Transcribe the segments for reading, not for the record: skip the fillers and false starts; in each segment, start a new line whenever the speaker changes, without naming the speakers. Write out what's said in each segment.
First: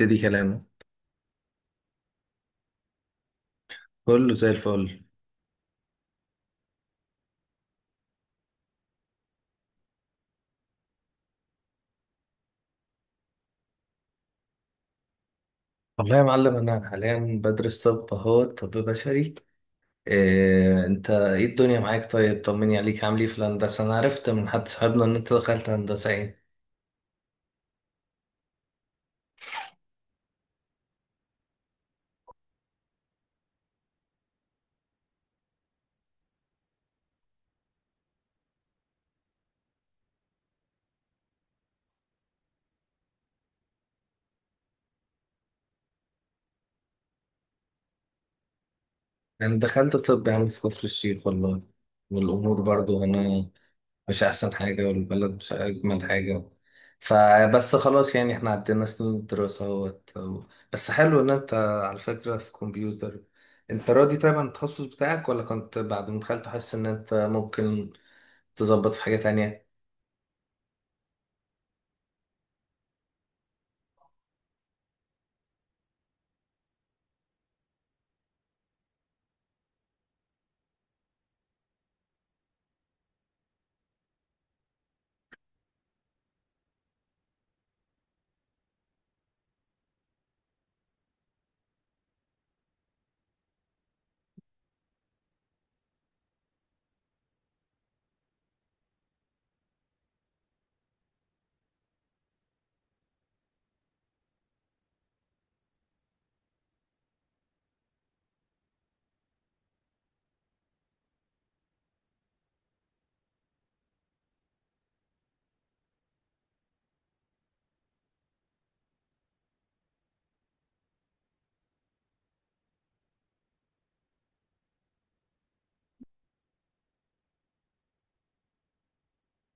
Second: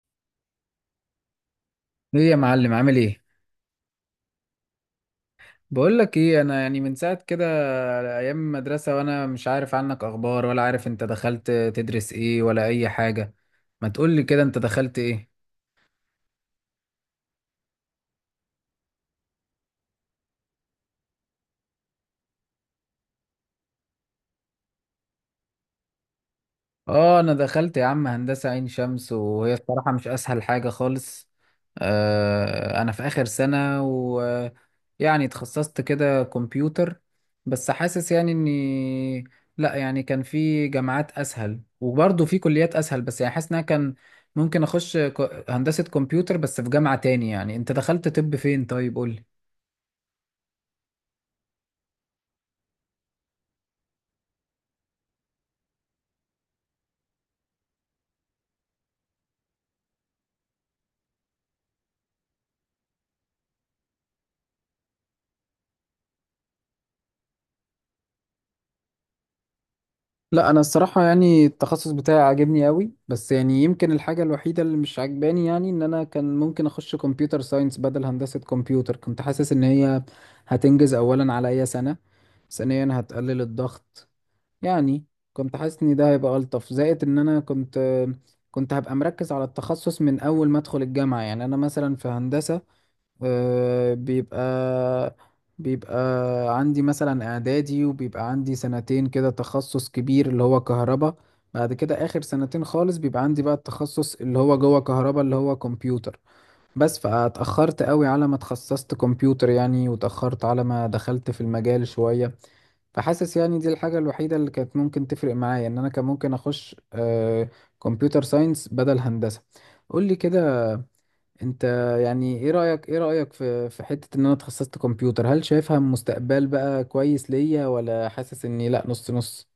ابتدي كلامه.
ايه يا معلم عامل ايه؟
كله زي الفل.
بقول لك ايه، انا يعني من ساعه كده، ايام المدرسه وانا مش عارف عنك اخبار ولا عارف انت دخلت تدرس ايه ولا اي حاجه. ما تقول لي كده انت دخلت ايه؟
والله يا معلم، أنا حاليا بدرس طب، أهو طب بشري. إيه أنت، إيه الدنيا معاك؟ طيب طمني عليك، عامل إيه في الهندسة؟ أنا عرفت من حد صاحبنا إن أنت دخلت هندسة إيه.
اه انا دخلت يا عم هندسة عين شمس، وهي الصراحة مش اسهل حاجة خالص. آه انا في اخر سنة ويعني اتخصصت كده كمبيوتر. بس حاسس يعني اني، لا يعني كان في جامعات اسهل وبرضه في كليات اسهل، بس يعني حاسس ان انا كان ممكن اخش هندسة كمبيوتر بس في جامعة تاني. يعني انت دخلت طب فين؟ طيب قولي.
أنا دخلت طب يا عم في كفر الشيخ والله. والأمور برضو هنا مش أحسن حاجة، والبلد مش أجمل حاجة. فبس خلاص، يعني احنا عدينا سنين الدراسة اهوت. بس حلو إن أنت على فكرة في كمبيوتر. أنت راضي طيب عن التخصص بتاعك، ولا كنت بعد ما دخلت حاسس إن أنت ممكن تظبط في حاجة تانية؟
لا انا الصراحه يعني التخصص بتاعي عاجبني قوي، بس يعني يمكن الحاجه الوحيده اللي مش عاجباني، يعني ان انا كان ممكن اخش كمبيوتر ساينس بدل هندسه كمبيوتر. كنت حاسس ان هي هتنجز اولا عليا سنه، ثانيا هتقلل الضغط يعني. كنت حاسس ان ده هيبقى الطف، زائد ان انا كنت هبقى مركز على التخصص من اول ما ادخل الجامعه. يعني انا مثلا في هندسه آه، بيبقى عندي مثلا اعدادي، وبيبقى عندي سنتين كده تخصص كبير اللي هو كهرباء. بعد كده اخر سنتين خالص بيبقى عندي بقى التخصص اللي هو جوه كهرباء اللي هو كمبيوتر. بس فاتأخرت قوي على ما اتخصصت كمبيوتر يعني، وتأخرت على ما دخلت في المجال شوية. فحاسس يعني دي الحاجة الوحيدة اللي كانت ممكن تفرق معايا، ان انا كان ممكن اخش كمبيوتر ساينس بدل هندسة. قول لي كده انت، يعني ايه رأيك؟ ايه رأيك في حتة ان انا اتخصصت كمبيوتر؟ هل شايفها مستقبل بقى كويس ليا، ولا حاسس اني لا، نص نص؟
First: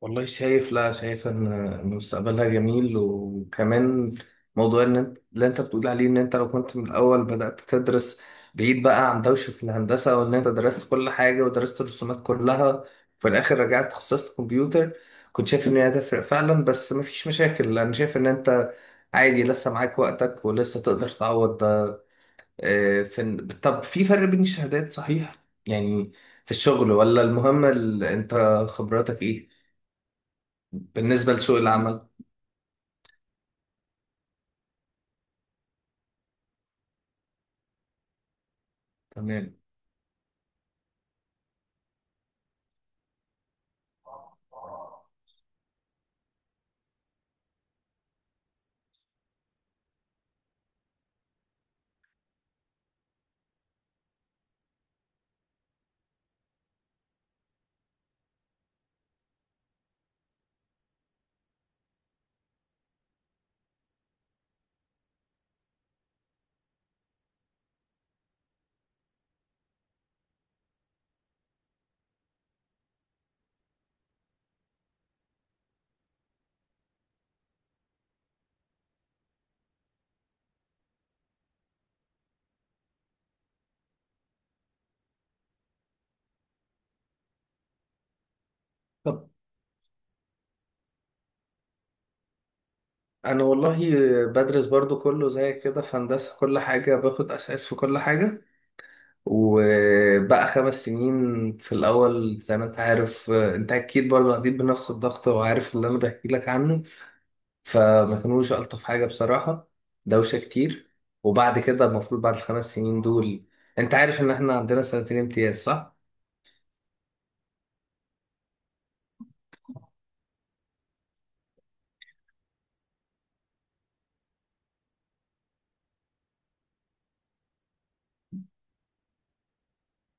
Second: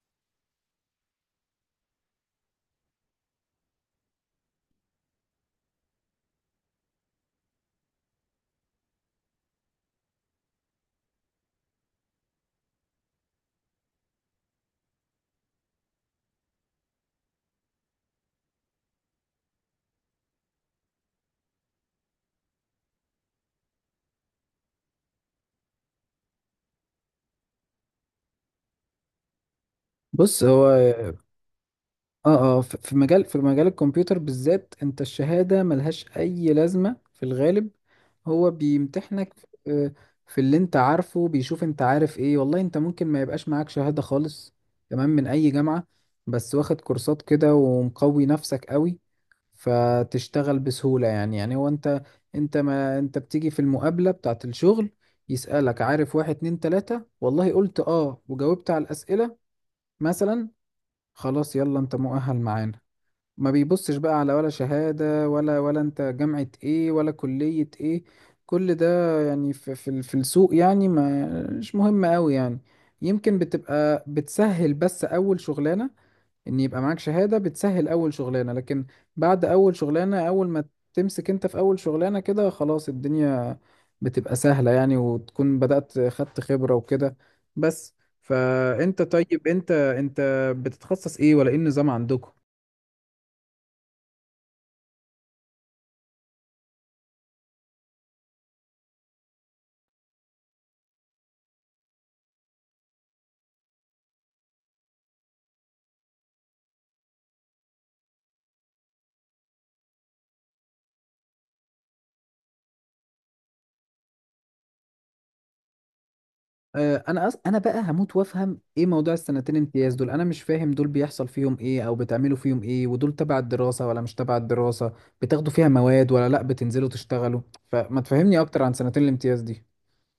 والله شايف، لا شايف إن مستقبلها جميل. وكمان موضوع ان انت اللي انت بتقول عليه، ان انت لو كنت من الاول بدأت تدرس بعيد بقى عن دوشة الهندسة، وان انت درست كل حاجة ودرست الرسومات كلها، وفي الاخر رجعت اتخصصت كمبيوتر، كنت شايف ان هي هتفرق فعلا. بس مفيش مشاكل، انا شايف ان انت عادي لسه معاك وقتك، ولسه تقدر تعوض ده. آه، في طب، في فرق بين الشهادات صحيح؟ يعني في الشغل، ولا المهم انت خبراتك ايه؟
بص هو،
بالنسبة لسوق العمل.
في مجال في مجال الكمبيوتر بالذات، انت الشهادة ملهاش اي لازمة في الغالب. هو بيمتحنك
تمام.
في في اللي انت عارفه، بيشوف انت عارف ايه. والله انت ممكن ما يبقاش معاك شهادة خالص، تمام، من اي جامعة، بس واخد كورسات كده ومقوي نفسك قوي، فتشتغل بسهولة يعني. يعني هو انت، انت ما انت بتيجي في المقابلة بتاعة الشغل، يسألك عارف واحد اتنين تلاتة، والله قلت اه وجاوبت على الأسئلة مثلا، خلاص يلا انت مؤهل معانا. ما بيبصش بقى على ولا شهادة ولا، ولا انت جامعة ايه ولا كلية ايه. كل ده يعني في في السوق يعني، ما مش مهم قوي يعني. يمكن بتبقى بتسهل بس اول شغلانة، ان يبقى معاك شهادة بتسهل اول شغلانة، لكن بعد اول شغلانة، اول ما تمسك انت في اول شغلانة كده، خلاص الدنيا بتبقى سهلة يعني، وتكون بدأت خدت خبرة وكده بس. فانت
طب
طيب، انت بتتخصص ايه ولا ايه النظام عندكم؟
انا والله بدرس برضو كله زي كده، في هندسة كل حاجة باخد اساس في كل حاجة. وبقى خمس سنين في الاول، زي ما انت عارف، انت اكيد برضو عديت بنفس الضغط وعارف اللي انا بحكي لك عنه. فما كانوش الطف حاجة بصراحة، دوشة كتير. وبعد كده المفروض بعد الخمس سنين دول، انت عارف ان احنا عندنا سنتين امتياز صح؟
آه، انا بقى هموت وافهم ايه موضوع السنتين امتياز دول، انا مش فاهم دول بيحصل فيهم ايه او بتعملوا فيهم ايه، ودول تبع الدراسة ولا مش تبع الدراسة؟ بتاخدوا فيها مواد ولا لا بتنزلوا تشتغلوا؟ فما تفهمني اكتر عن سنتين الامتياز دي.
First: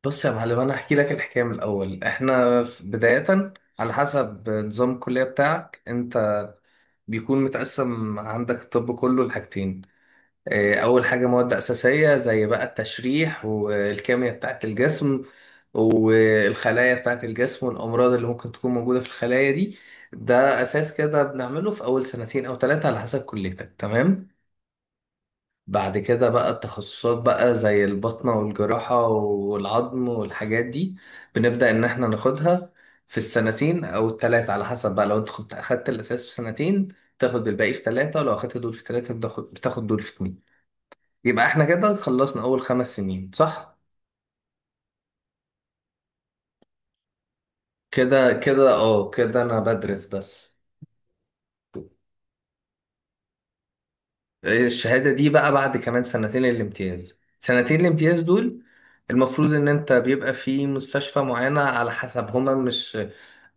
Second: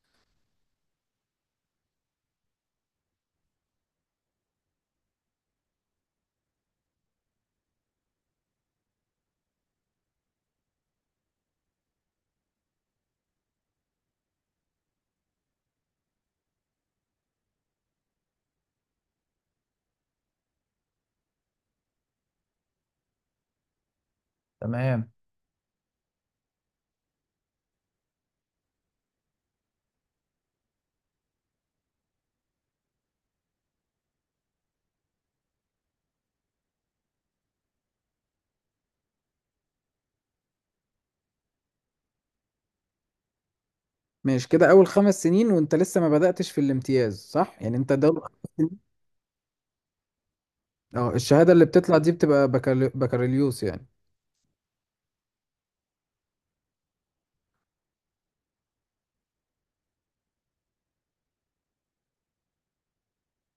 بص يا معلم، انا هحكي لك الحكايه من الاول. احنا بدايه على حسب نظام الكليه بتاعك انت، بيكون متقسم عندك الطب كله لحاجتين. اول حاجه مواد اساسيه، زي بقى التشريح والكيمياء بتاعت الجسم والخلايا بتاعت الجسم والامراض اللي ممكن تكون موجوده في الخلايا دي. ده اساس كده بنعمله في اول سنتين او ثلاثه على حسب كليتك، تمام.
تمام.
بعد كده بقى التخصصات، بقى زي البطنة والجراحة والعظم والحاجات دي، بنبدأ إن إحنا ناخدها في السنتين أو التلاتة، على حسب بقى لو أنت كنت أخدت الأساس في سنتين تاخد الباقي في تلاتة، ولو أخدت دول في تلاتة بتاخد دول في اتنين. يبقى إحنا كده خلصنا أول خمس سنين صح؟
ماشي كده اول خمس سنين وانت لسه ما بدأتش في الامتياز، صح؟ يعني انت دول،
كده أنا بدرس بس.
اه الشهادة اللي بتطلع دي بتبقى بكالوريوس يعني.
الشهادة دي بقى بعد كمان سنتين الامتياز. سنتين الامتياز دول المفروض ان انت بيبقى في مستشفى معينة، على حسب، هما مش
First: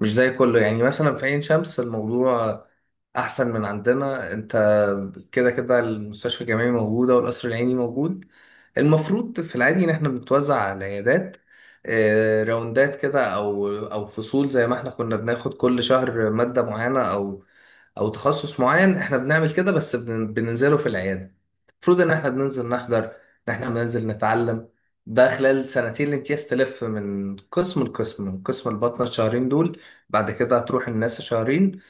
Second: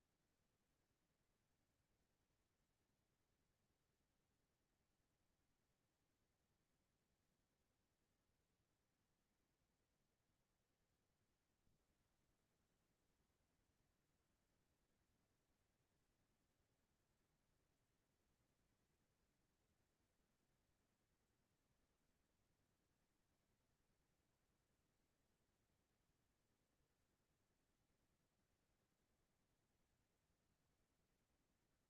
مش زي كله. يعني مثلا في عين شمس الموضوع احسن من عندنا، انت كده كده المستشفى الجامعي موجوده والقصر العيني موجود. المفروض في العادي ان احنا بنتوزع على العيادات، راوندات كده، او فصول، زي ما احنا كنا بناخد كل شهر ماده معينه او او تخصص معين. احنا بنعمل كده، بس بننزله في العياده. المفروض ان احنا بننزل نحضر، ان احنا بننزل نتعلم. ده خلال سنتين الامتياز تلف من قسم لقسم. من قسم البطنة الشهرين دول، بعد كده هتروح الناس شهرين،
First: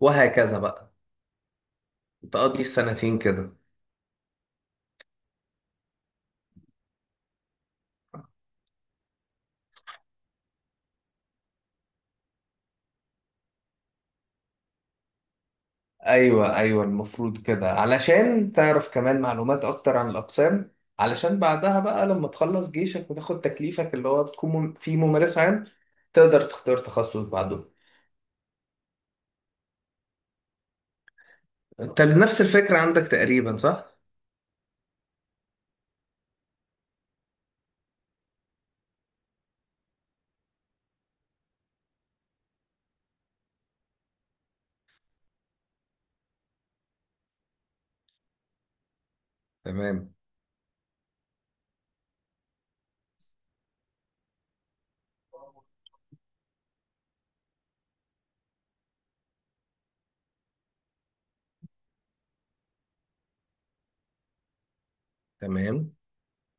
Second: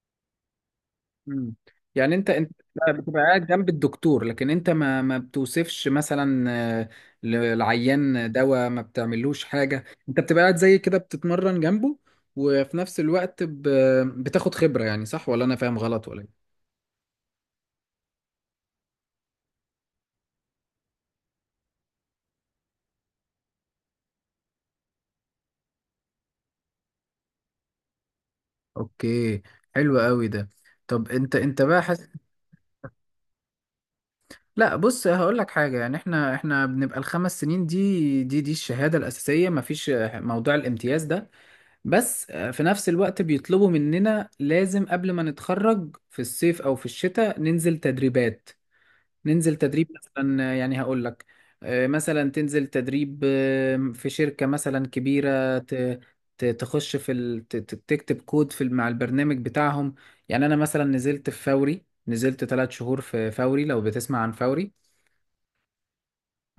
وهكذا بقى.
مم. يعني انت
تقضي السنتين
بتبقى قاعد
كده.
جنب الدكتور، لكن انت ما بتوصفش مثلا آه، للعيان دواء، ما بتعملوش حاجة. انت بتبقى قاعد زي كده بتتمرن جنبه، وفي نفس الوقت بتاخد خبرة يعني. صح ولا انا فاهم غلط ولا ايه؟
ايوه ايوه، المفروض كده علشان تعرف كمان معلومات اكتر عن الاقسام، علشان بعدها بقى لما تخلص جيشك وتاخد تكليفك، اللي هو بتكون فيه ممارس عام، تقدر تختار تخصص بعده.
اوكي. حلو قوي ده. طب انت بقى
انت
حاسس،
نفس الفكرة عندك تقريبا صح؟
لا بص هقول لك حاجه، يعني احنا بنبقى الخمس سنين دي، دي الشهاده الاساسيه، مفيش موضوع الامتياز ده. بس آه، في نفس الوقت بيطلبوا مننا لازم قبل ما نتخرج في الصيف او في الشتاء ننزل تدريبات. ننزل تدريب
تمام
مثلا آه، يعني هقول لك، آه، مثلا تنزل تدريب آه، في شركة مثلا كبيرة، تخش في تكتب كود في مع البرنامج بتاعهم. يعني انا مثلا نزلت في فوري، نزلت ثلاث شهور في فوري، لو بتسمع عن فوري.
تمام.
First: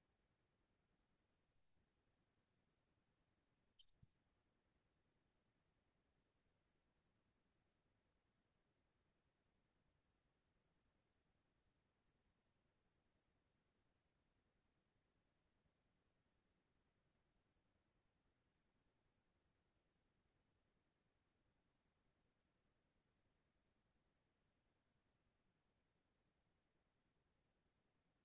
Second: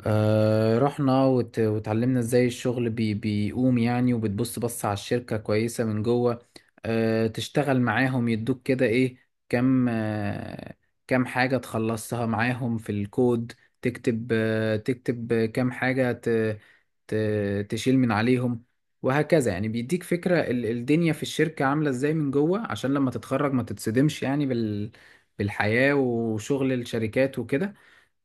آه رحنا وتعلمنا ازاي الشغل بيقوم يعني، وبتبص على الشركة كويسة من جوه. آه تشتغل معاهم، يدوك كده ايه، كم آه كم حاجة تخلصها معاهم في الكود، تكتب آه تكتب كم حاجة ت... تشيل من عليهم، وهكذا. يعني بيديك فكرة الدنيا في الشركة عاملة ازاي من جوه، عشان لما تتخرج ما تتصدمش يعني بالحياة وشغل الشركات وكده.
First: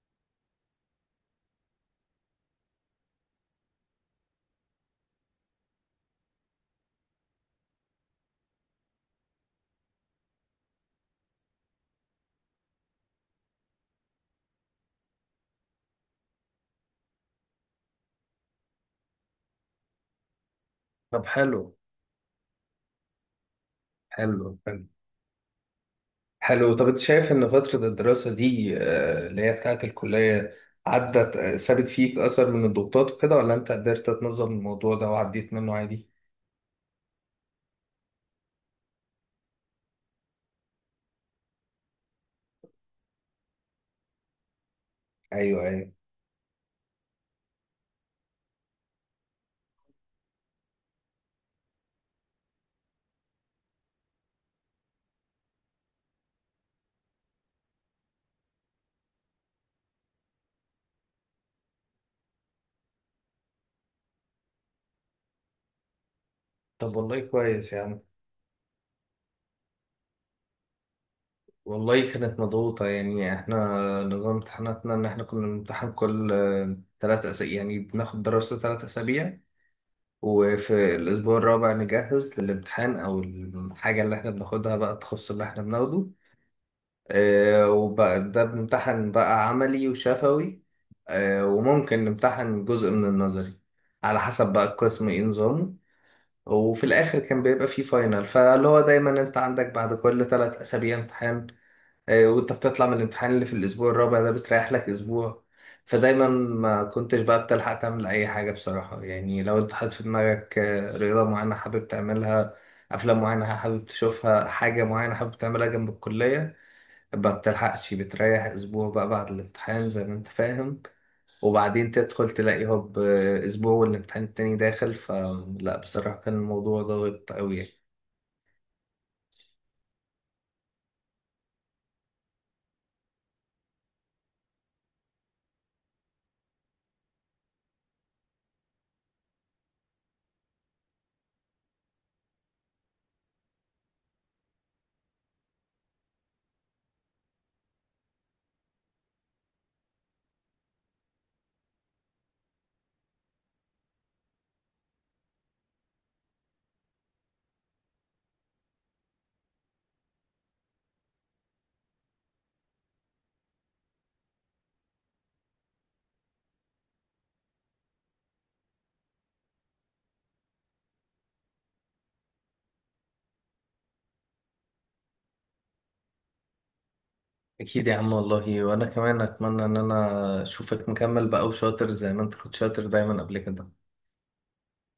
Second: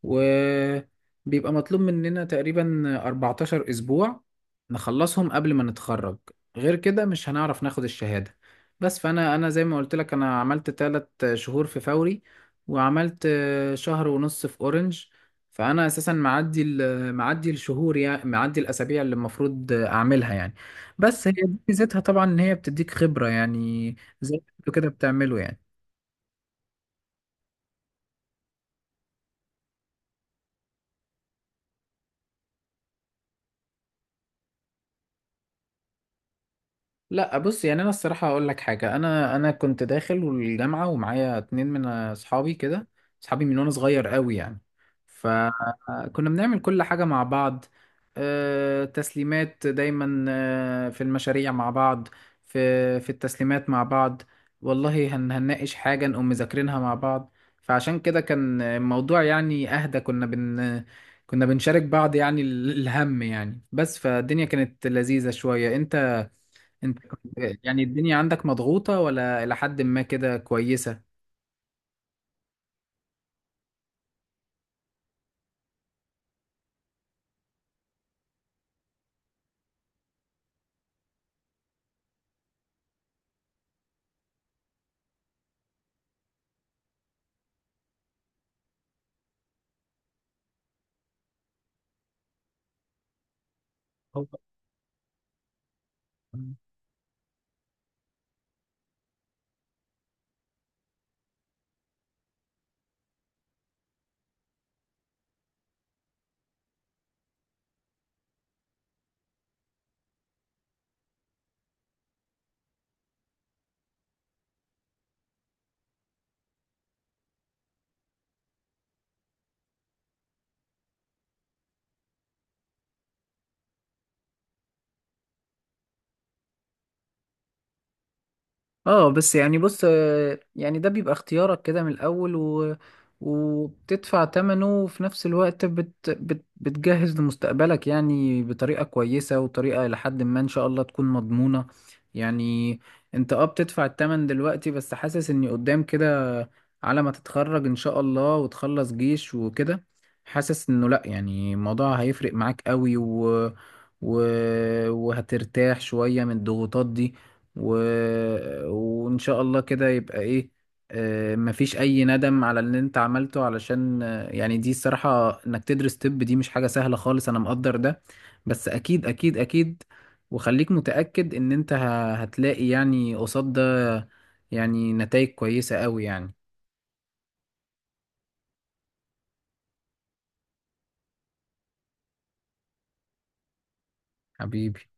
وبيبقى مطلوب مننا تقريبا 14 أسبوع نخلصهم قبل ما نتخرج، غير كده مش هنعرف ناخد الشهادة. بس أنا زي ما قلت لك أنا عملت تلات شهور في فوري، وعملت شهر ونص في أورنج. فأنا أساسا معدي معدي الشهور يعني، معدي الأسابيع اللي المفروض أعملها يعني.
طب
بس هي دي
حلو
ميزتها طبعا، إن هي بتديك خبرة يعني، زي ما
حلو،
انتوا
حلو
كده بتعمله يعني.
حلو. طب انت شايف ان فترة الدراسة دي، اللي هي بتاعت الكلية، عدت سابت فيك اثر من الضغوطات وكده، ولا انت قدرت تنظم الموضوع ده وعديت منه عادي؟
لا بص يعني انا الصراحه هقول لك حاجه، انا كنت داخل الجامعه ومعايا اتنين من اصحابي كده، اصحابي من وانا صغير قوي يعني،
ايوه ايوه.
فكنا بنعمل كل حاجه مع بعض. آه، تسليمات دايما آه، في المشاريع مع بعض، في التسليمات مع بعض. والله هنناقش حاجه نقوم مذاكرينها مع بعض. فعشان كده كان الموضوع يعني اهدى، كنا بنشارك بعض يعني الهم يعني بس، فالدنيا كانت لذيذه شويه. انت،
طب
انت
والله
كنت،
كويس
يعني
يا عم.
الدنيا عندك مضغوطة ولا إلى حد ما كده كويسة؟
والله كانت مضغوطة يعني. احنا نظام امتحاناتنا ان احنا كنا بنمتحن كل ثلاث اسابيع. يعني بناخد دراسة ثلاث اسابيع، وفي الاسبوع الرابع نجهز للامتحان، او الحاجة اللي احنا بناخدها بقى، التخصص اللي احنا بناخده. وبقى ده بنمتحن بقى عملي وشفوي، وممكن نمتحن جزء من النظري، على
هو
حسب بقى القسم ايه نظامه. وفي الاخر كان بيبقى فيه فاينل. فاللي هو دايما انت عندك بعد كل ثلاث اسابيع امتحان، وانت بتطلع من الامتحان اللي في الاسبوع الرابع ده بتريح لك اسبوع. فدايما ما كنتش بقى بتلحق تعمل اي حاجة بصراحة، يعني لو انت حاطط في دماغك رياضة معينة حابب تعملها، افلام معينة حابب تشوفها، حاجة معينة حابب تعملها جنب الكلية، ما بتلحقش. بتريح اسبوع بقى بعد الامتحان، زي ما انت فاهم، وبعدين تدخل تلاقي هوب، اسبوع والامتحان التاني داخل. فلا بصراحة كان الموضوع ضاغط قوي يعني.
اه، بس يعني بص آه، يعني ده بيبقى اختيارك كده من الأول، وبتدفع تمنه، وفي نفس الوقت بتجهز لمستقبلك يعني بطريقة كويسة، وطريقة لحد ما إن شاء الله تكون مضمونة يعني. انت اه بتدفع التمن دلوقتي، بس حاسس اني قدام كده، على ما تتخرج إن شاء الله وتخلص جيش وكده، حاسس انه لأ، يعني الموضوع هيفرق معاك قوي، و... وهترتاح شوية من الضغوطات دي، و... وإن شاء الله كده يبقى إيه، آه، مفيش أي ندم على اللي أنت عملته. علشان آه، يعني دي الصراحة إنك تدرس طب دي مش حاجة سهلة خالص، أنا مقدر ده. بس أكيد أكيد أكيد، وخليك متأكد إن أنت هتلاقي يعني قصاد ده يعني نتائج كويسة أوي يعني.
اكيد يا عم والله، وانا كمان اتمنى ان انا اشوفك مكمل بقى وشاطر، زي ما انت كنت شاطر دايما قبل كده.
حبيبي.